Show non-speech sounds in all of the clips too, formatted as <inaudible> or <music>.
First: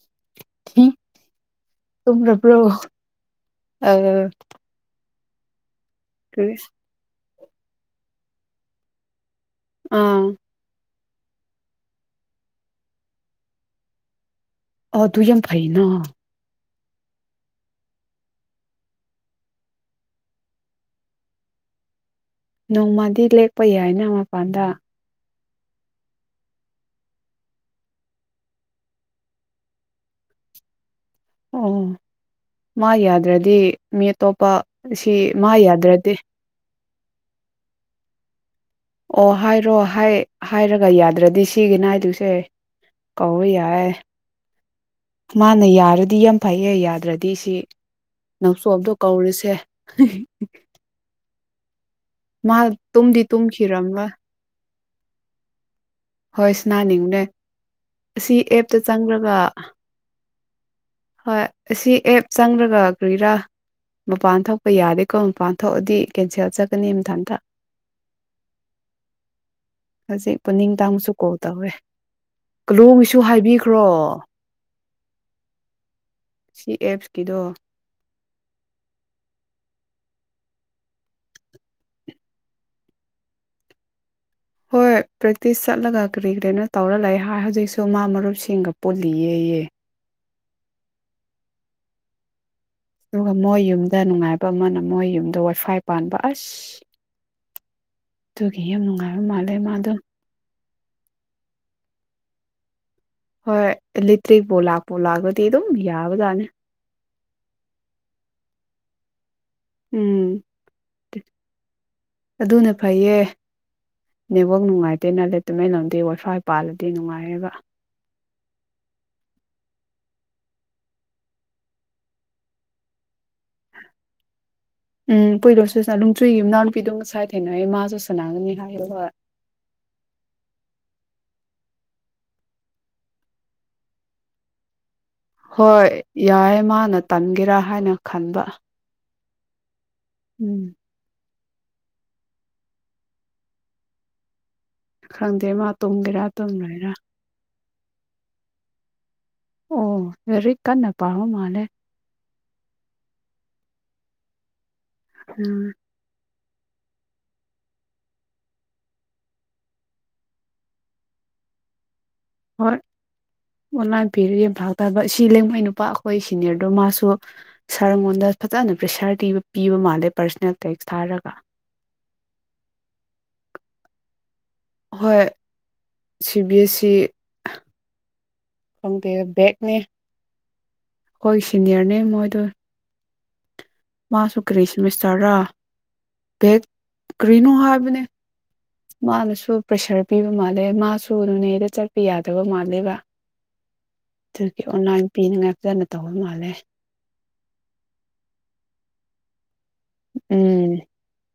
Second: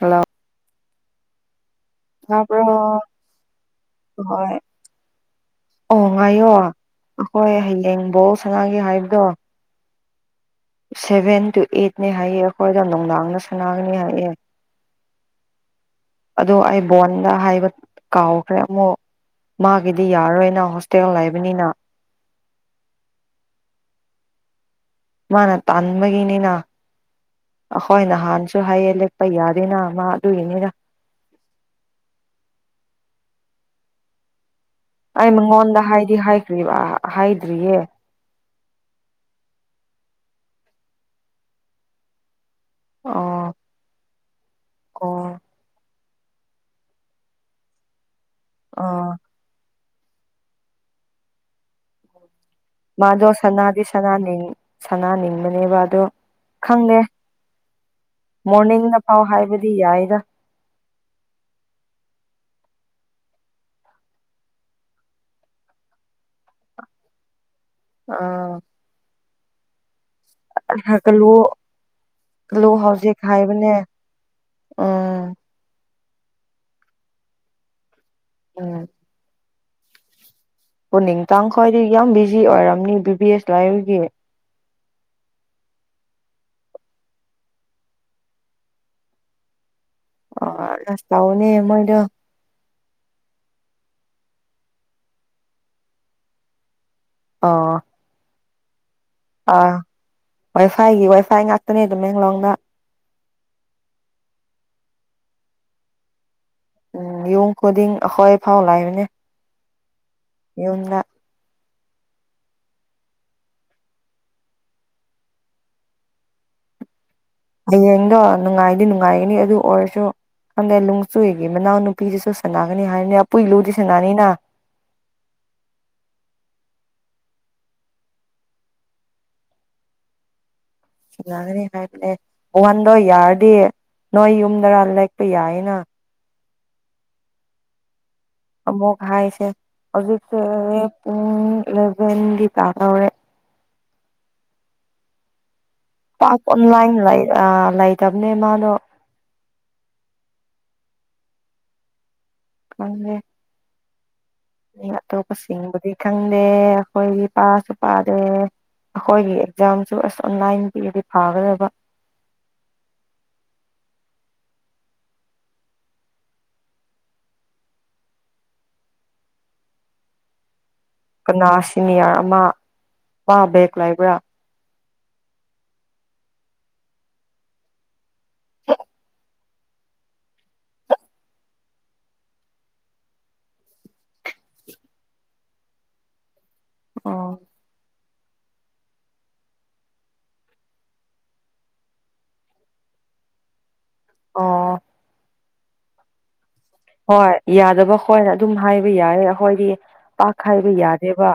ꯍꯂꯥꯎ ꯎꯝ ꯇꯨꯝꯈ꯭ꯔꯕ꯭ꯔꯣ ꯑ ꯍꯣꯏ ꯑꯣ ꯉꯌꯣ ꯑꯈꯣꯏ ꯍꯌꯦꯡ ꯕꯣꯜ ꯁꯥꯟꯅꯒꯦ ꯍꯥꯏꯕꯗꯣ ꯑꯥ ꯁꯦꯚꯦꯟ ꯇꯨ ꯑꯩꯠꯅꯦ ꯍꯥꯏꯌꯦ ꯑꯈꯣꯏꯗꯣ ꯅꯨꯡꯗꯥꯡꯗ ꯁꯥꯟꯅꯒꯅꯤ ꯍꯥꯏꯌꯦ ꯑ ꯑꯗꯨꯨꯏ ꯌꯥꯝ ꯑꯃ ꯐꯩꯅ ꯑꯗꯣ ꯑꯩ ꯕꯣꯟꯗ ꯍꯥꯏꯕ ꯀꯥꯎꯈ꯭ꯔꯦ ꯑꯃꯨꯛ ꯃꯥꯒꯤꯗꯤ ꯌꯥꯔꯔꯣꯏꯅ ꯍꯣꯁꯇꯦꯜ ꯂꯩꯕꯅꯤꯅ ꯅꯣꯡꯃꯗꯤ ꯂꯦꯛꯄ ꯌꯥꯏꯅ ꯃꯄꯥꯟꯗ ꯃꯥꯅ ꯇꯥꯟꯕꯒꯤꯅꯤꯅ ꯑꯈꯣꯏ ꯅꯍꯥꯟꯁꯨ ꯍꯥꯏꯌꯦ ꯂꯦꯞꯄ ꯌꯥꯗꯦꯅ ꯃꯥ ꯑꯗꯨꯒꯤꯅꯤꯅ ꯑꯣ ꯃꯥ ꯌꯥꯗ꯭ꯔꯗꯤ ꯃꯤ ꯑꯇꯣꯞꯄ ꯁꯤ ꯑꯩ ꯃꯥ ꯃꯉꯣꯟꯗ ꯌꯥꯗ꯭ꯔꯗꯤ ꯍꯥꯏꯗꯤ ꯍꯥꯏꯈ꯭ꯔꯤꯕ ꯍꯥꯏꯗ꯭ꯔꯤꯌꯦ ꯑꯣ ꯍꯥꯏꯔꯣ ꯍꯥꯏꯔꯒ ꯌꯥꯗ꯭ꯔꯗꯤ ꯁꯤꯒꯤꯅ ꯍꯥꯏꯗꯨꯁꯦ ꯀꯧ ꯑꯣ ꯌꯥꯏ ꯑꯣ ꯃꯥꯅꯦ ꯌꯥꯔꯗꯤ ꯗꯤ ꯌꯥꯝ ꯐꯩꯌꯦ ꯌꯥꯗ꯭ꯔꯗꯤ ꯁꯤ ꯅꯧꯁꯣꯝꯇꯣ ꯑꯥ ꯀꯧꯔꯁꯦ <unintelligible> ꯃꯥ ꯇꯨꯝꯗꯤ ꯃꯥꯅ ꯁꯅꯥꯗꯤ ꯇꯨꯝꯈꯤꯔꯝꯂꯣꯏ ꯁꯅꯥꯅꯤ ꯁꯅꯥꯅꯤꯡꯕꯅꯦꯕ ꯑꯗꯣ ꯍꯣꯏ ꯈꯪꯗꯦ ꯁꯅꯥꯅꯤꯡꯅꯦ ꯑꯁꯤ ꯑꯦꯞꯇ ꯃꯣꯔꯅꯤꯡꯗ ꯐꯥꯎ ꯆꯪ꯭ꯔꯒ ꯍꯥꯏꯕꯗꯤ ꯌꯥꯏꯗ ꯍꯣꯏ ꯑꯁꯤ ꯑꯦꯞ ꯆꯪꯉꯒ ꯀ꯭ꯔꯤꯔꯥ ꯃꯄꯥꯟ ꯊꯣꯛꯄ ꯌꯥꯗꯦꯀꯣ ꯃꯄꯥꯟ ꯊꯣꯛꯑꯗꯤ ꯀꯦꯟꯁꯦꯜ ꯆꯠꯀꯅꯤ ꯃꯊꯟꯇ ꯑꯣ ꯍꯖꯤꯛ ꯄꯅꯤ ꯃꯇꯥꯡꯁꯨ ꯀꯜꯂꯨ ꯀꯣꯜ ꯇꯧꯋꯦ ꯀꯜꯂꯨ ꯍꯧꯖꯤꯛ ꯀꯂꯣꯡꯁꯨ ꯍꯥꯏꯕꯅꯦ ꯍꯥꯏꯕꯤꯈ꯭ꯔꯣ ꯎꯝ ꯁꯤ ꯑꯦꯞꯁꯀꯤꯗꯣ ꯎꯨꯝ ꯑꯣ ꯅꯤꯡꯇꯥꯡ ꯈꯣꯏꯗꯤ ꯌꯥꯝ ꯕꯤꯖꯤ ꯑꯣꯏꯔꯝꯅꯤ ꯕꯤ-ꯕꯤ ꯑꯦꯁ ꯂꯥꯏꯕꯒꯤ ꯍꯣꯏ ꯄ꯭ꯔꯦꯛꯇꯤꯁ ꯆꯠꯂꯒ ꯀꯔꯤ-ꯀꯔꯤꯅꯣ ꯇꯧꯔ ꯂꯩ ꯍꯥꯏ ꯍꯧꯖꯤꯛꯁꯨ ꯃꯥ ꯃꯔꯨꯞꯁꯤꯡꯒ ꯄꯨꯜꯂꯤꯌꯦꯌꯦ ꯑ ꯑꯁ ꯇꯕꯅꯦ ꯃꯣꯏꯗꯣ ꯑꯗꯨꯒ ꯃꯣꯏ ꯌꯨꯝꯗ ꯅꯨꯡꯉꯥꯏꯕ ꯑꯃꯅ ꯃꯣꯏ ꯌꯨꯝꯗ ꯋꯥꯏꯐꯥꯏ ꯄꯥꯟꯕ ꯑꯁ ꯑꯣ ꯑꯗꯨꯒꯤ ꯌꯥꯝ ꯅꯨꯡꯉꯥꯏ ꯃꯥꯂꯦ ꯃꯥꯗꯨ ꯋꯥꯏꯐꯥꯏꯒꯤ ꯋꯥꯏꯐꯥꯏ ꯉꯥꯛꯇꯅꯦ ꯇꯥꯃꯦꯡꯂꯣꯡꯗ ꯍꯣꯏ ꯏꯂꯩꯇ꯭ꯔꯤꯛꯄꯨ ꯂꯥꯛꯄꯨ ꯂꯥꯛꯂꯥꯗꯤ ꯑꯗꯨꯝ ꯌꯥꯕꯖꯥꯅꯤ ꯎꯨꯝ ꯌꯨꯝ ꯈꯨꯗꯤꯡ ꯑꯈꯣꯏ ꯐꯥꯎ ꯂꯥꯛꯏꯕꯅꯤ ꯎꯨꯝ ꯑꯗꯨꯅ ꯐꯩꯌꯦ ꯅꯦꯠꯋꯥꯛ ꯅꯨꯡꯉꯥꯏꯇꯦꯅ ꯂꯩꯇꯦꯅ ꯉꯝꯗꯦ ꯋꯥꯏꯐꯏ ꯄꯥꯜꯂꯗꯤ ꯅꯨꯡꯉꯥꯏ ꯍꯌꯦꯡꯗꯣ ꯅꯨꯡꯉꯥꯏꯗꯤ ꯅꯨꯡꯉꯥꯏꯒꯅꯤ ꯑꯗꯨ ꯑꯣꯏꯔꯁꯨ ꯑꯗꯩ ꯅꯨꯡꯆꯨꯏꯒꯤ ꯃꯅꯥꯎ ꯅꯨꯄꯤꯁꯤꯁꯨ ꯁꯥꯟꯅꯒꯅꯤ ꯍꯥꯏꯅꯦ ꯑ ꯎꯝ ꯄꯨꯏꯂꯨꯁꯨ ꯂꯨꯝꯆꯨꯏꯒꯤ ꯌꯨꯝꯅꯄꯤꯗꯨ ꯁꯥꯏ ꯊꯦꯡꯅꯔꯦ ꯃꯥꯁꯨ ꯁꯅꯥꯥꯡꯅꯤ ꯍꯥꯏ ꯁꯅꯒꯅꯤ ꯍꯥꯏꯕꯅꯦ ꯋꯥꯟꯗꯣ ꯌꯥꯔꯗꯤ ꯅꯣꯏ ꯌꯨꯝꯗꯔꯥ ꯂꯩ ꯍꯣꯏ ꯌꯥꯏ ꯃꯥꯟꯅ ꯇꯟꯒꯦꯔꯥ ꯍꯥꯏꯅ ꯈꯟꯕ ꯑꯃꯨꯛ ꯍꯥꯏꯁ ꯑꯦ ꯍꯧꯖꯤꯛꯁꯦ ꯎꯝ ꯄꯨꯡ ꯏꯂꯦꯕꯦꯟꯗꯤ ꯇꯥꯗꯧꯔꯦ ꯈꯪꯗꯦ ꯃꯥ ꯇꯨꯝꯒꯦꯔꯥ ꯄꯥꯄ ꯑꯝ ꯇꯨꯝꯂꯣꯏꯔꯥ ꯂꯥꯏꯟ ꯂꯥꯏ ꯑ ꯂꯩꯇꯕꯅꯦ ꯃꯥꯗꯣ ꯑꯣ ꯂꯥꯏꯔꯤꯛ ꯀꯟꯅ ꯄꯥꯕ ꯃꯥꯜꯂꯦ ꯈꯪꯗꯦ ꯑꯇꯣꯞꯄ ꯎꯝ ꯁꯤꯡꯕꯨꯗꯤ ꯈꯪ ꯗꯦ ꯑꯩꯈꯣꯏꯒꯤ ꯄꯥꯁꯨ ꯄꯥꯗꯦ ꯑꯩꯈꯣꯏꯒꯤ ꯑꯦꯛꯖꯥꯝꯁꯨ ꯑꯁ ꯑꯣꯟꯂꯥꯏꯟ ꯄꯤꯔꯗꯤ ꯐꯥꯒꯗꯕ ꯍꯣꯏ ꯑꯣꯟꯂꯥꯏꯟ ꯄꯦꯔꯗꯤ ꯌꯦ ꯐꯒꯗꯕ ꯁꯤ ꯂꯩꯉꯣꯏ ꯅꯨꯄꯥ ꯑꯩꯈꯣꯏ ꯁꯤꯅꯤꯌꯔꯗꯣ ꯃꯥꯁꯨ ꯁꯥꯔꯉꯣꯟꯗ ꯐꯖꯅ ꯄ꯭ꯔꯦꯁꯔ ꯄꯤꯕ ꯃꯥꯜꯂꯦ ꯄꯥꯔꯁꯣꯅꯦꯜ ꯇꯦꯛꯁ ꯊꯥꯔꯒ ꯀꯅꯥ ꯁꯤꯅꯤꯌꯥꯔ ꯑꯃ ꯄꯥꯕꯦꯛ ꯂꯩꯕ꯭ꯔꯥ ꯍꯣꯏ ꯁꯤ ꯕꯤ ꯑꯦꯁ ꯁꯤ ꯈꯪꯗꯦ ꯕꯦꯛꯅꯦ ꯑꯩꯈꯣꯏ ꯁꯤꯅꯤꯌꯔꯅꯦ ꯃꯣꯏꯗꯣ ꯃꯥꯁꯨ ꯀꯔꯤ ꯁꯦꯃꯤꯁꯇꯔꯔꯥ ꯚꯦꯛ ꯑꯣ ꯀꯔꯤꯅꯣ ꯍꯥꯏꯕꯅꯦ ꯃꯥꯅꯁꯨ ꯄ꯭ꯔꯦꯁꯔ ꯄꯤꯕ ꯃꯥꯜꯂꯦ ꯃꯥꯁꯨ ꯅꯣꯅꯦꯗ ꯆꯠꯀꯦ ꯌꯥꯗꯕ ꯃꯥꯜꯂꯦꯕ ꯑꯗꯨꯒꯤ ꯑꯣ ꯑꯣꯟꯂꯥꯏꯟ ꯄꯤꯅꯤꯡꯉꯥ ꯐꯖꯅ ꯇꯧꯕ ꯃꯥꯜꯂꯦ ꯍꯣꯏ ꯌꯥꯗꯕ ꯈꯣꯏꯅ ꯑꯗꯨꯝ ꯍꯥꯏꯕ ꯌꯥꯌꯦ ꯑꯈꯣꯏꯗꯤ ꯄꯥꯛ ꯍꯥꯏꯕ ꯌꯥꯗꯦꯕ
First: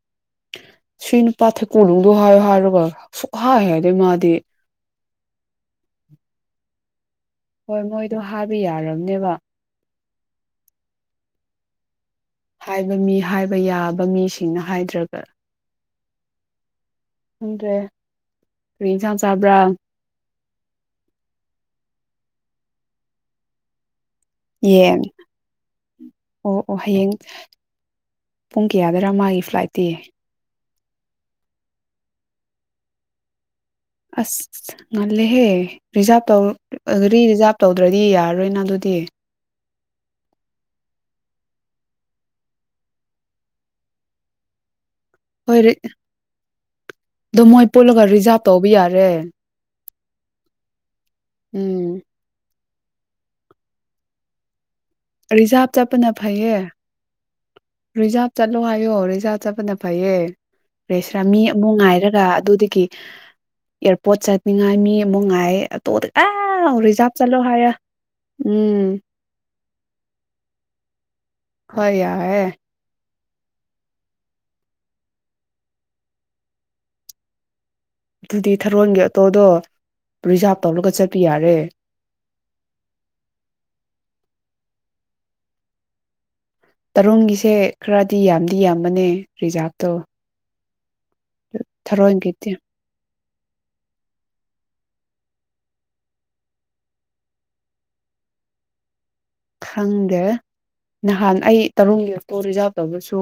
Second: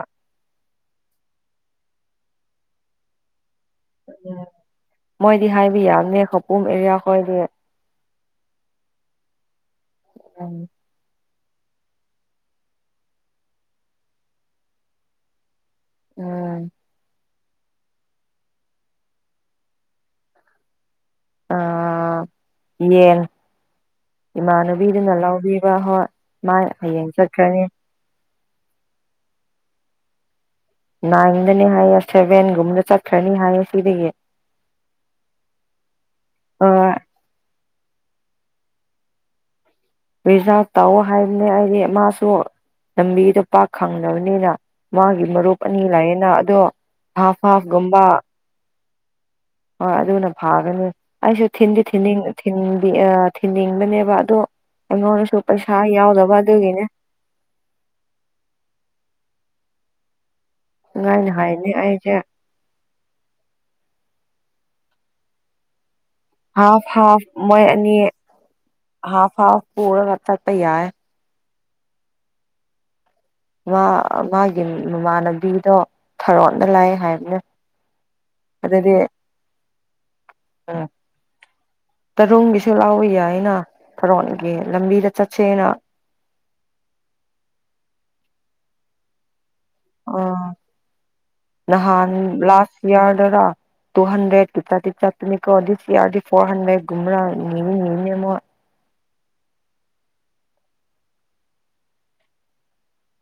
ꯁꯨꯏ ꯅꯨꯄꯥ ꯊꯦꯀꯨꯂꯨꯡꯗꯨ ꯍꯥꯏꯌꯣ ꯍꯥꯏꯔꯒ ꯄ ꯍꯥꯏ ꯍꯥꯏꯔꯦ ꯃꯥꯗꯤ ꯃꯣꯏ ꯍꯥꯏꯕ ꯌꯥꯕꯅꯦ ꯈꯧꯄꯨꯝ ꯑꯦꯔꯤꯌꯥ ꯍꯣꯏꯗꯤ ꯑꯗꯨ ꯍꯥꯏꯕ ꯌꯥꯔꯕꯅꯦꯕ ꯎꯝ ꯍꯥꯏꯕ ꯃꯤ ꯍꯥꯏꯕ ꯌꯥꯕ ꯃꯤꯁꯤꯡꯅ ꯍꯥꯏꯗ꯭ꯔꯒ ꯎꯝ ꯈꯪꯗ꯭ꯔꯦ ꯀꯔꯤ ꯏꯟꯁꯥꯡ ꯆꯥꯕ꯭ꯔꯥ ꯑꯥ ꯌꯦꯟ ꯌꯦꯟ ꯏꯃꯥꯟꯅꯕꯤꯗꯨꯅ ꯂꯧꯕꯤꯕ ꯍꯣꯏ ꯃꯥ ꯑꯣ ꯑꯣ ꯍꯌꯦꯡ ꯆꯠꯈ꯭ꯔꯅꯤ ꯄꯨꯡ ꯀꯌꯥꯗꯔ ꯃꯥꯒꯤ ꯐ꯭ꯂꯥꯏꯠꯇꯤ ꯅꯥꯏꯟꯗꯅꯤ ꯍꯥꯏꯌꯦ ꯁꯦꯚꯦꯟꯒꯨꯝꯕꯗ ꯆꯠꯈ꯭ꯔꯅꯤ ꯍꯥꯏꯌꯦ ꯁꯤꯗꯒꯤ ꯑꯁ ꯉꯜꯂꯦꯍꯦ ꯔꯤꯖꯥꯞ ꯑꯥ ꯇꯧꯔ ꯒꯥꯔꯤ ꯔꯤꯖꯥꯞ ꯇꯧꯗ꯭ꯔꯗꯤ ꯌꯥꯔꯔꯣꯏꯅ ꯑꯗꯨꯗꯤ ꯔꯤꯖꯥꯔꯚ ꯇꯧꯋꫭ ꯍꯥꯏꯕꯅꯦ ꯑꯩꯗꯤ ꯃꯥꯁꯨ ꯂꯝꯕꯤꯗꯣ ꯄꯥꯛ ꯈꯪꯗꯕꯅꯤꯅ ꯃꯥꯒꯤ ꯃꯔꯨꯞ ꯍꯣꯏ ꯑꯅꯤ ꯂꯥꯛꯌꯦꯅ ꯑꯗꯣ ꯍꯥꯐ ꯍꯥꯐ ꯒꯨꯝꯕ ꯔꯦ ꯍꯣꯏ ꯑꯗꯨꯅ ꯐꯥꯒꯅꯤ ꯑꯩꯁꯨ ꯊꯤꯟꯗꯤ ꯎꯝ ꯊꯤꯟꯅꯤꯡ ꯊꯤꯟ ꯑꯥ ꯊꯤꯟꯅꯤꯡꯕꯅꯦꯕ ꯑꯗꯣ ꯀꯩꯅꫭꯒꯤꯁꯨ ꯔꯤꯖꯥꯕ ꯄꯩꯁꯥ ꯌꯥꯎꯗꯕ ꯑꯗꯨꯒꯤꯅꯦ ꯔꯤꯖꯥꯚ ꯆꯠꯂꯣ ꯍꯥꯏꯌꯣ ꯔꯤꯖꯥꯚ ꯆꯠꯄꯅ ꯐꯩꯌꯦ ꯔꯦꯁꯤꯔꯥ ꯉꯥꯏꯅ ꯃꯤ ꯍꯥꯏꯅꯤ ꯑꯃꯨꯛ ꯑꯩꯁꯦ ꯉꯥꯏꯔꯒ ꯑꯗꯨꯗꯒꯤ ꯑꯦꯌꯥꯔ ꯄꯣꯠ ꯆꯥꯠꯅꯤꯡꯉꯥꯏ ꯃꯤ ꯑꯃꯛ ꯉꯥꯏ ꯑꯇꯣ ꯍꯥꯐ ꯍꯥꯐ ꯃꯣꯏ ꯑꯅꯤ ꯎꯝ ꯍꯥꯐ ꯍꯥꯐ ꯄꯨꯔꯒ ꯊꯛꯄ ꯌꯥꯏ ꯍꯣꯏ ꯌꯥꯑꯦ ꯃꯥ ꯃꯥꯒꯤ ꯃꯃꯥꯟꯅꯕꯤꯗꯣ ꯊꯥꯔꯣꯟꯗ ꯂꯥꯛꯑꯦ ꯍꯥꯏꯕꯅꯦ ꯑꯗꯨꯗꯤ ꯊꯥꯔꯣꯟꯒꯤ ꯑꯣꯇꯣꯗꯣ ꯔꯤꯖꯥꯞ ꯎꯝ ꯇꯧꯔꯒ ꯆꯠꯄ ꯌꯥꯔꯦ ꯇꯔꯨꯡꯒꯤꯁꯨ ꯂꯥꯎꯕ ꯌꯥꯏꯅ ꯊꯔꯣꯟꯒꯤ ꯂꯝꯕꯤꯗ ꯆꯠ ꯁꯦꯅ ꯇꯔꯨꯡꯒꯤꯁꯦ ꯈꯔꯗꯤ ꯌꯥꯝꯗꯤ ꯌꯥꯝꯕꯅꯦ ꯔꯤꯖꯥꯕ ꯇꫭ ꯑ ꯅꯍꯥꯟ ꯂꯥꯁ ꯏꯌꯥꯔ ꯗꯨꯔꫭ ꯇꯨ ꯍꯟꯗ꯭ꯔꯦꯠꯇ ꯆꯠꯇꯤ ꯆꯠꯄꯅꯦꯀꯣ ꯗꯤꯁ ꯏꯌꯥꯔꯗꯤ ꯐꯣꯔ ꯍꯟꯗ꯭ꯔꯦꯠ ꯀꯨꯝꯕꯔꯥ ꯅꯤꯗꯤ ꯅꯤꯕꯅꯦ ꯃꫭ ꯈꯪꯗꯦ ꯅꯍꯥꯟ ꯑꯩ ꯇꯔꯨꯛꯒꯤ ꯑꯇꯣ ꯔꯤꯖꯥꯕ ꯇꯧꯕꯁꯨ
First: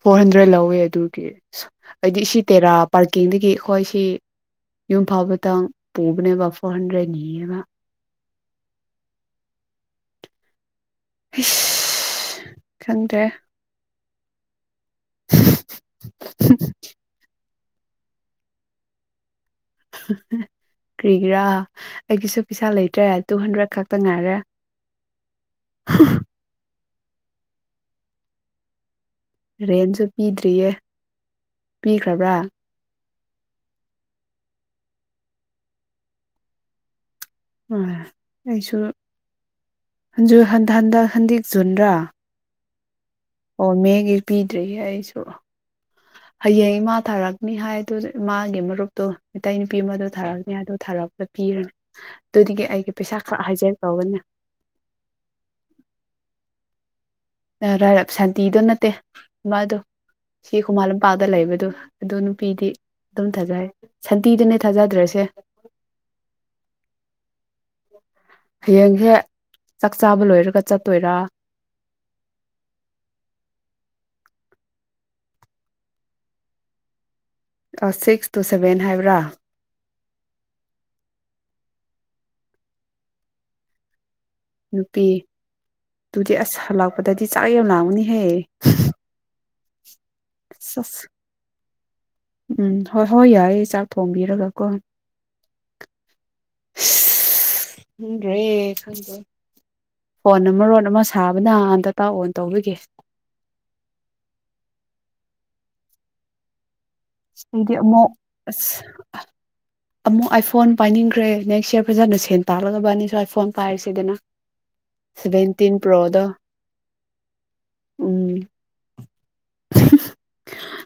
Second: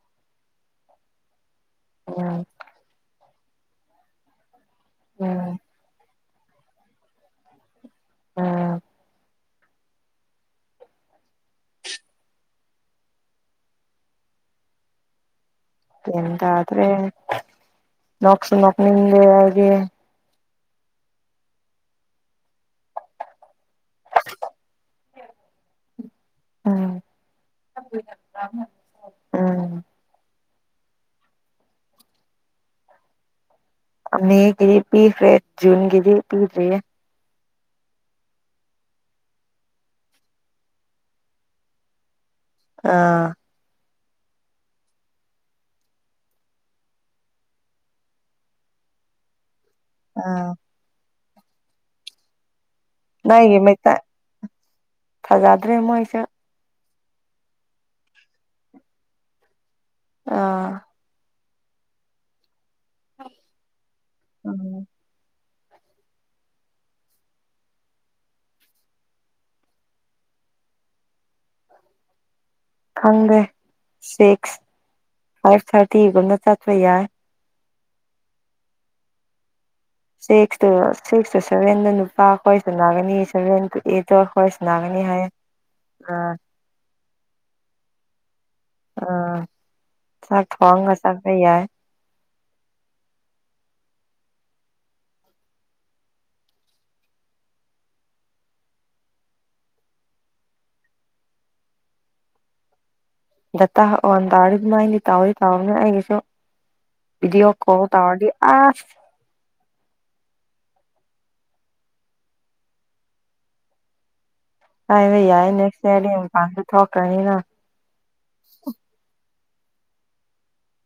ꯐꯣꯔ ꯍꯟꯗ꯭ꯔꯦꯠ ꯂꯧꯋꯦ ꯑꯗꯨꯒꯤ ꯁꯨ ꯍꯥꯏꯗꯤ ꯁꯤ ꯎꯝ ꯇꯦꯔꯥ ꯄꯥꯔ ꯀꯤꯡꯗꯒꯤ ꯑꯈꯣꯏꯁꯤ ꯌꯨꯝ ꯐꯥꯎꯕꯗ ꯎꯝ ꯇꯪ ꯄꯨ ꯕꯅꯦꯕ ꯐꯣꯔ ꯍꯟꯗ꯭ꯔꯦꯠ ꯅꯤꯌꯦꯕ ꯎꯝ ꯏꯁ ꯈꯪꯗ꯭ꯔꯦ <inaudible> ꯒ꯭ꯌꯥꯟ ꯇꯥꯗ꯭ꯔꯦ ꯅꯣꯛꯁꯨ ꯅꫭꯛꯅꯤꯡꯉꯦ ꯑꯩ <inaudible> ꯀ꯭ꯔꯤꯒꯤꯔꯥ ꯑꯩꯒꯤꯁꯨ ꯄꯩꯁꯥ ꯂꯩꯇ꯭ꯔꯦ ꯇꯨ ꯍꯟꯗ꯭ꯔꯦꯠ ꯈꯛꯇ ꯉꯥꯏꯔꯦ ꯎꯝ ꯎꯝ ꯔꯦꯟꯁꯨ ꯄꯤ ꯗꯤꯌꯦ ꯄꯤꯈ꯭ꯔꯕ꯭ꯔꯥ ꯑ ꯃꯦꯒꯤꯗꯤ ꯄꯤꯈ꯭ꯔꯦ ꯖꯨꯟ ꯒꯤꯗꯤ ꯄꯤꯗ꯭ꯔꯤꯌꯦ ꯑ ꯑꯩꯁꯨ ꯖꯨ ꯍꯟꯗ ꯍꯟꯗꯦꯛ ꯖꯨꯟꯔꯥ ꯑꯥ ꯑꯣ ꯃꯦꯒꯤ ꯄꯤꯗ꯭ꯔꯤꯌꯦ ꯑꯩꯁꯨ ꯍꯌꯦꯡ ꯏꯃꯥ ꯊꯥꯔꯛꯅꯤ ꯍꯥꯏꯗꯨꯗ ꯏꯃꯥꯒꯤ ꯃꯔꯨꯞꯇꯣ ꯑꯇꯩ ꯅꯨꯄꯤ ꯑꯃꯗꯣ ꯊꯥꯔꯛꯅꯤ ꯑꯥ ꯑꯗꫭ ꯊꯥꯔꯛ ꯄꯤꯔꯅꯤ ꯑꯗꯨꯗꯒꯤ ꯑꯩ ꯅꯪꯒꯤ ꯃꯩꯇ ꯐꯖꯗ꯭ꯔꯦ ꯃꯣꯏꯁꯨꯦ ꯅ ꯔ ꯁꯥꯟꯇꯤꯗꯣ ꯅꯠꯇꯦ ꯃꯥꯗꯣ ꯁꯤ ꯑꯥ ꯈꯨꯨꯃꯥ ꯂꯝꯄꯥꯥꯗ ꯂꯩꯕ ꯗꯨ ꯑꯗꯨ ꯅꯨꯄꯤꯗꯤ ꯗꯨꯝ ꯊꯥꯖꯩ ꯁꯟꯇꯤꯗꯨꯅꯦ ꯎꯝ ꯊꯥꯖꯗ꯭ꯔꯦꯁꯦ ꯍꯌꯦꯡ ꯍꯦ ꯆꯥꯛ ꯆꯥꯕ ꯂꯣꯏꯔꯒ ꯆꯠꯇꯣꯏꯔꯥ ꯈꯪꯗꯦ ꯁꯤꯛꯁ ꯐꯥꯏꯚ ꯊꯥꯔꯇꯤꯒꯨꯝꯕꯗ ꯆꯠꯄ ꯌꯥꯏ ꯑ ꯁꯤꯛꯁ ꯇꯨ ꯁꯦꯚꯦꯟ ꯍꯥꯏꯕ꯭ꯔꯥ ꯁꯤꯛꯁ ꯇꯨ ꯁꯤꯛꯁ ꯗꯨ ꯚꯦꯟꯗ ꯅꯨꯄꯥ ꯈꯣꯏ ꯁꯅꯥꯒꯅꯤ ꯁꯚꯦꯟ ꯇꯨ ꯑꯩꯠ ꯅꯨꯄꯤ ꯑꯥ ꯗꯨꯗꯤ ꯑꯁ ꯂꯥꯛꯄꯗꯗꯤ ꯆꯥꯛ ꯌꯥꯝ ꯂꯥꯡꯒꯅꯤꯍꯦ ꯑꯥ ꯆꯥꯛ ꯊꯣꯡꯉꯒ ꯆꯠꯄ ꯌꯥꯏ ꯎꯝ ꯍꯣꯏ ꯍꯣꯏ ꯌꯥꯏꯌꯦ ꯆꯥꯛ ꯊꯣꯡꯕꯤꯔꯒꯀꯣ ꯑꯁ ꯈꯪꯗ꯭ꯔꯦ ꯈꯪꯗꯦ ꯐꯣꯟꯅ ꯃꯔꯣꯟ ꯑꯃ ꯁꯥꯕꯅ ꯗꯥꯇꯥ ꯑꯣꯟ ꯇꯧꯕꯒꯤ ꯗꯇꯥ ꯑꯣꯟ <unintelligible> ꯇꯥꯎꯑꯣꯅꯦ ꯑꯩꯒꯤꯁꯨ ꯚꯤꯗꯤꯑꯣ ꯑꯩꯗꯤ ꯀꯣꯜ ꯑꯃꯨꯛ ꯇꯧꯔꯗꯤ ꯑꯁ ꯑꯃꯨꯛ ꯑꯥꯏꯐꯣꯟ ꯄꯥꯏꯅꯤꯡꯈ꯭ꯔꯦ ꯅꯦꯛꯁ ꯌꯔ ꯐꯖꯅ ꯁꯦꯟ ꯇꯥꯛꯒꯗꯕ ꯑꯅꯤꯁꯨ ꯑꯥꯏꯐꯣꯟ ꯄꯥꯏꯔꯤꯁꯤꯗꯅ ꯄꯥꯏꯕ ꯌꯥꯏꯅꯦ ꯅꯦꯛ꯭ꯁ ꯌꯥꯔꯗꯤ ꯃꯄꯥꯟꯁꯨ ꯊꯣꯛ ꯀꯅꯤꯅ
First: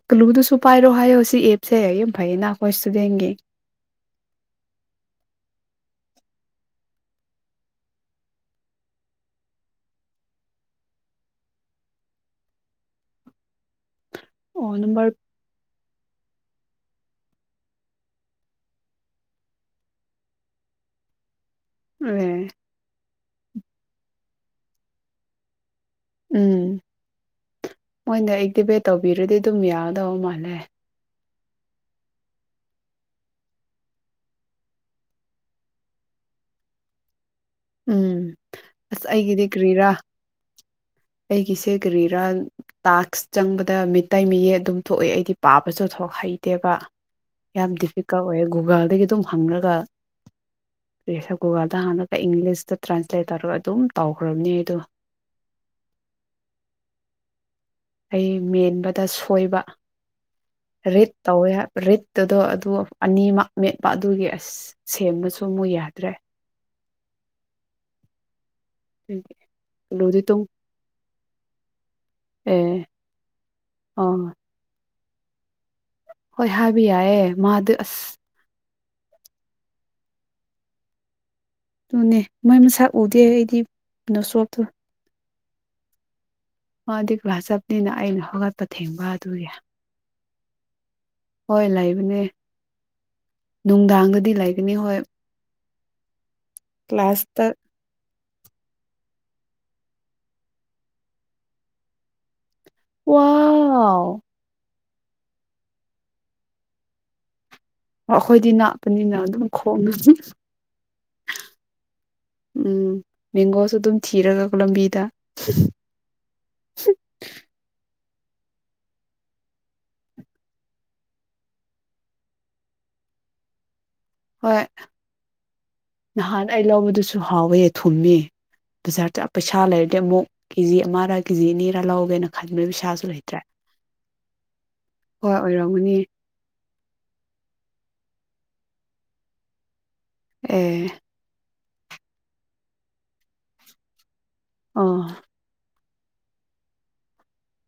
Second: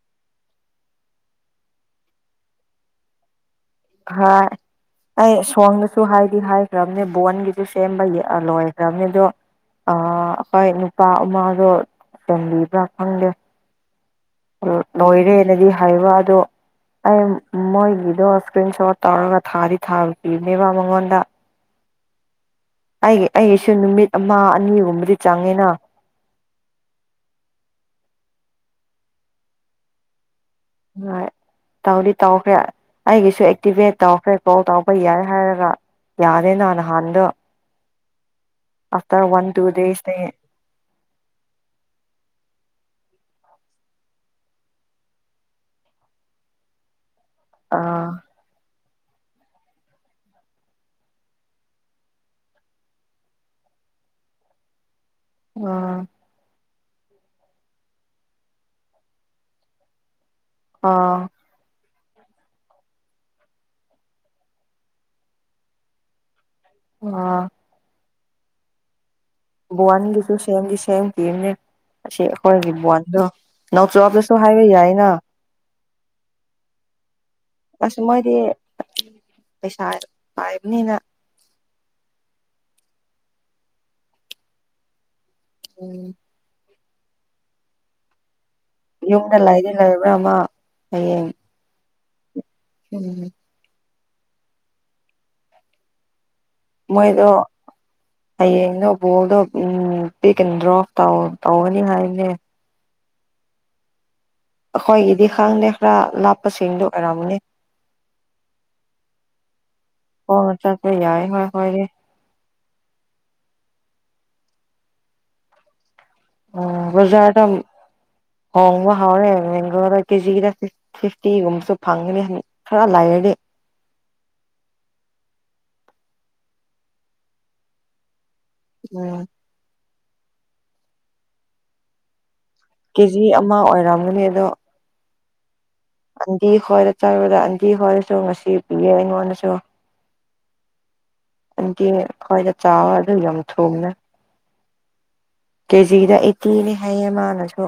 ꯀꯜꯂꯨꯕꯗꯨꯁꯨ ꯄꯥꯏꯔꯣ ꯍꯥꯏꯌꯣ ꯁꯤ ꯑꯦꯞꯁꯦ ꯌꯥꯝ ꯐꯩꯌꯦꯅ ꯑꯩꯈꯣꯏ ꯏꯁꯇꯨꯗꯦꯟꯒꯤ ꯍꯣꯏ ꯑꯩ ꯁꯣꯡꯗꯁꯨ ꯍꯥꯏꯗꯤ ꯍꯥꯏꯈ꯭ꯔꯕꯅꯦ ꯕꯣꯟꯒꯤꯁꯨ ꯁꯦꯝꯕ ꯂꯣꯏꯈ꯭ꯔꯕꯅꯦ ꯑꯗꯣ ꯑꯩꯈꯣꯏ ꯅꯨꯄꯥ ꯑꯃꯗꯣ ꯆꯦꯟꯕꯤꯕ꯭꯭ꯔꯥ ꯈꯪꯗꯦ ꯑꯣ ꯅꯝꯕꯔ ꯂꯣꯏꯔꯦꯅꯗꯤ ꯍꯥꯏꯕ ꯑꯗꯣ ꯑꯩ ꯃꯣꯏꯒꯤꯗꯣ ꯏꯁꯀ꯭ꯔꯤꯟ ꯁꯣꯠ ꯇꯧꯔꯒ ꯊꯥꯗꯤ ꯊꯥꯕ ꯄꯤꯕꯅꯦꯕ ꯃꯉꯣꯟꯗ ꯎꯝ ꯑꯩꯒꯤ ꯑꯩꯁꯨ ꯅꯨꯃꯤꯠ ꯑꯃ ꯑꯅꯤꯒꯨꯝꯕꯗꯤ ꯆꯪꯉꯦꯅ ꯎꯝ ꯃꯣꯏꯗ ꯑꯦꯛꯇꯤꯚꯦꯠ ꯇꯧꯕꯤꯔꯗꯤ ꯑꯗꯨꯝ ꯌꯥꯒꯗꯧꯕ ꯃꯥꯜꯂꯦ ꯍꯣꯏ ꯇꯧꯗꯤ ꯇꯧꯈ꯭ꯔꯦ ꯑꯩꯒꯤꯁꯨ ꯑꯦꯛꯇꯤꯚꯦꯠ ꯇꯧꯈ꯭ꯔꯦ ꯀꯣꯜ ꯇꯧꯕ ꯌꯥꯏ ꯍꯥꯏꯔꯒ ꯌꯥꯗꯦꯅ ꯅꯍꯥꯟꯗꯣ ꯎꯝ ꯑꯁ ꯑꯐꯇꯔ ꯋꯥꯟ ꯑꯩꯒꯤꯗꯤ ꯇꯨ ꯀꯔꯤꯔꯥ ꯗꯦꯁꯅꯦ ꯑꯩꯒꯤꯁꯦ ꯀꯔꯤꯔꯥ ꯇꯥꯛ꯭ꯁ ꯆꯪꯕꯗ ꯃꯤꯇꯩ ꯃꯤꯌꯦꯛ ꯑꯗꯨꯝ ꯊꯣꯛꯑꯦ ꯑꯩꯗꯤ ꯄꯥꯕꯁꯨꯊ ꯍꯩꯇꯦꯕ ꯌꯥꯝ ꯑꯥ ꯗꯤꯐꯤꯀꯜ ꯑꯣꯏꯌꯦ ꯒꯨꯒꯜꯗꯒꯤ ꯑꯗꯨꯝ ꯍꯪꯂꯉꯒ ꯄꯦꯁꯔ ꯒꯨꯒꯜꯗ ꯍꯥꯟꯅꯒꯜꯗ ꯏꯪꯂꯤꯁꯇ ꯇ꯭ꯔꯥꯟꯁꯂꯦꯠ ꯇꯧꯔꯒ ꯑꯗꯨꯝ ꯇꯧꯈ꯭ꯔꯕꯅꯤ ꯑꯗꯣ ꯑꯥ ꯑꯩ ꯃꯦꯟꯕꯗ ꯁꯣꯏꯕ ꯔꯤꯗ ꯑꯥ ꯇꯧꯋꯦ ꯔꯤꯠ ꯇꯗꯣ ꯑꯗꯨ ꯑꯅꯤꯃꯛ ꯃꯦꯠꯄ ꯑꯗꯨꯒꯤ ꯑꯁ ꯁꯦꯝꯕꯁꯨ ꯑꯃꯨꯛ ꯌꯥꯗ꯭ꯔꯦ ꯑꯥ ꯑꯗꯨꯒꯤ ꯑꯂꯨꯗꯤ ꯕ꯭ꯋꯥꯅꯤꯒꯤꯁꯨ ꯇꯨꯡ ꯁꯦꯡꯒꯤ ꯁꯦꯡ <unintelligible> ꯅꯦ ꯑꯁꯤ ꯑꯩꯈꯣꯏꯒꯤ ꯑꯦ ꯕꯣꯟꯗꯣ ꯅꯥꯎꯆꯥꯞꯇꯁꯨ ꯑꯥ ꯍꯥꯏꯕ ꯌꯥꯏꯅ ꯍꯣꯏ ꯍꯥꯏꯕ ꯌꯥꯌꯦ ꯃꯥꯗꯨ ꯑꯁ ꯄꯩꯁꯥ ꯄꯥꯏꯕꯅꯤꯅ ꯑꯗꯨꯅꯦ ꯃꯣꯏ ꯃꯁꯥ ꯎꯗꯦ ꯑꯩꯗꯤ ꯀꯩꯅꯣ ꯁꯣꯞꯇꯣ ꯎꯝ ꯃꯥꯗꯤ ꯀ꯭ꯂꯥꯁ ꯆꯠꯄꯅꯤꯅ ꯑꯩꯅ ꯍꯧꯒꯠ ꯌꯨꯝꯗ ꯂꯩꯗꯤ ꯂꯩꯕ꯭ꯔ ꯃ ꯍꯌꯦꯡ ꯃꯥꯅꯦ ꯎꯝ ꯅꯨꯡꯗꯥꯡꯒꯗꯤ ꯂꯩꯕꯅꯤ ꯍꯣꯏ ꯃꯣꯏꯗꯣ ꯀ꯭ꯂꯥꯁꯇ ꯍꯌꯦꯡꯗꯣ ꯕꯣꯜꯗꯣ ꯄꯤꯛ ꯑꯦꯟ ꯗ꯭ꯔꯣꯞ ꯇꯧꯒꯅꯤ ꯍꯥꯏꯅꯦ ꯋꯥ ꯑꯩꯈꯣꯏꯒꯤꯗꯤ ꯈꯪꯗꯦ ꯈꯔ ꯂꯥꯞꯄꯁꯤꯡꯗꯣ ꯑꯣꯏꯔꯝꯃꯅꯦ ꯑꯩꯈꯣꯏꯗꯤ ꯅꯥꯠꯄꯅꯤꯅ ꯑꯗꯨꯝ ꯈꯣꯡ ꯆꯠꯂꯅꯤ ꯈꯣꯡꯅ ꯆꯠꯄ ꯌꯥꯏ ꯍꯣꯏ ꯍꯣꯏꯗꯤ ꯎꯝ ꯃꯦꯡꯒꯣꯁꯨ ꯑꯗꯨꯝ ꯊꯤꯔꯒ ꯂꯝꯕꯤꯗ <unintelligible> ꯍꯣꯡꯕ ꯍꯧꯎꯔꯦ ꯃꯦꯡꯒꯂꯗ ꯀꯦꯖꯤꯒꯤꯗ ꯐꯤꯐꯇꯤꯒꯨꯝꯕꯁꯨ ꯐꯪꯒꯅꯤ ꯈꯔ ꯂꯩꯔꯗꯤ ꯍꯣꯏ ꯅꯍꯥꯟ ꯑꯩ ꯂꯧꯕꯗꯨꯁꯨ ꯍꯥꯎꯋꯦ ꯊꯨꯝꯃꯤ ꯎꯝ ꯕꯖꯥꯔ ꯄꯩꯁꯥ ꯂꯩ ꯑꯃꯨꯛ ꯀꯦ ꯖꯤ ꯑꯃꯔꯥ ꯀꯦꯖꯤ ꯑꯅꯤꯔꯥ ꯂꯧꯒꯦꯅ ꯈꯟꯕ ꯄꯩꯁꯥꯁꯨ ꯀꯦꯖꯤ ꯂꯩꯇ꯭ꯔꯦ ꯑꯃ ꯑꯣꯏꯔꯝꯒꯅꯤ ꯑꯗꯣ <unintelligible> ꯑꯟꯗꯤ ꯍꯣꯏ ꯑꯟꯗꯤ ꯍꯣꯏ ꯉꯁꯤ ꯄꯤꯌꯦ ꯑꯩꯉꯣꯟꯗꯁꯨ ꯑꯦ ꯑꯗꯨꯟꯗꯤ ꯈ꯭ꯋꯥꯏꯗ ꯆꯥꯕ ꯑꯗꯨ ꯌꯥꯝ ꯊꯣꯡꯅ <unintelligible> ꯀꯦꯖꯤꯗ ꯑꯩꯠꯇꯤꯅꯦ ꯍꯥꯏꯌꯦ ꯃꯥꯅꯁꯨ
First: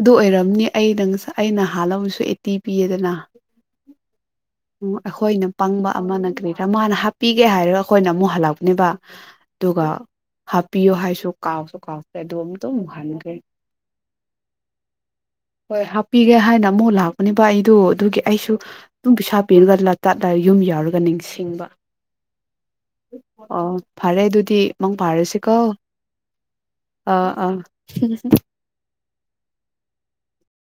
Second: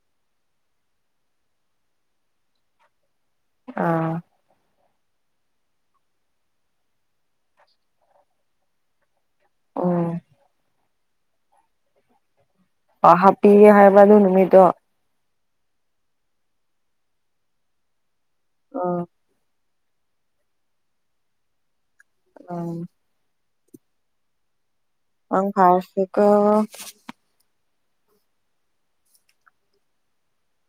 ꯑꯗꯨ ꯑꯣꯏꯔꯝꯅꯤ ꯑꯩ ꯅꯪ ꯑꯩꯅ ꯍꯥꯜꯂꯝꯕꯁꯨ ꯑꯩꯠꯇꯤ ꯄꯤꯌꯦꯗꯅ ꯑꯥ ꯎ ꯑꯩꯈꯣꯏꯅ ꯄꯪꯕ ꯑꯃꯅ ꯀꯔꯤꯔ ꯃꯥꯅ ꯍꯥꯞꯄꯤꯒꯦ ꯍꯥꯏꯔꯒ ꯑꯩꯈꯣꯏꯅ ꯑꯃꯨꯛ ꯍꯜꯂꯛꯄꯅꯦꯕ ꯑꯗꯨꯒ ꯎꯝ ꯍꯥꯞ ꯄꯤꯌꯣ ꯍꯥꯏꯁꯨ ꯀꯥꯎꯁꯨ ꯀꯥꯎꯁꯦ ꯑꯗꯨꯝ ꯄꯥ ꯍꯟꯈ꯭ꯔꯦ ꯍꯥꯞꯄꯤꯒꯦ ꯍꯥꯏꯕꯔ ꯑꯗꯨ ꯅꯨꯃꯤꯠꯇꯨ ꯍꯣꯏ ꯍꯥꯞꯄꯤꯒꯦ ꯍꯥꯏꯅ ꯑꯃꯨꯛ ꯂꯥꯛꯄꯅꯦꯕ ꯑꯩꯗ‌ꯣ ꯑꯗꯨꯒꯤ ꯑꯩꯁꯨꯨ ꯑꯥ ꯗꯨꯝ ꯚꯤꯁꯥ ꯄꯤꯔꯒ ꯂꯇꯥꯠ ꯌꯨꯝ ꯌꯥꯎꯔꯒ ꯅꯤꯡꯁꯤꯡꯕ <unintelligible> ꯑꯣ ꯐꯔꯦ ꯑꯗꯨꯗꯤ ꯃꯪ ꯑꯪ ꯐꯥꯔꯁꯤꯀꯣ ꯐꯥꯔꯁꯤ ꯀꫭ ꯑꯥ <unintelligible>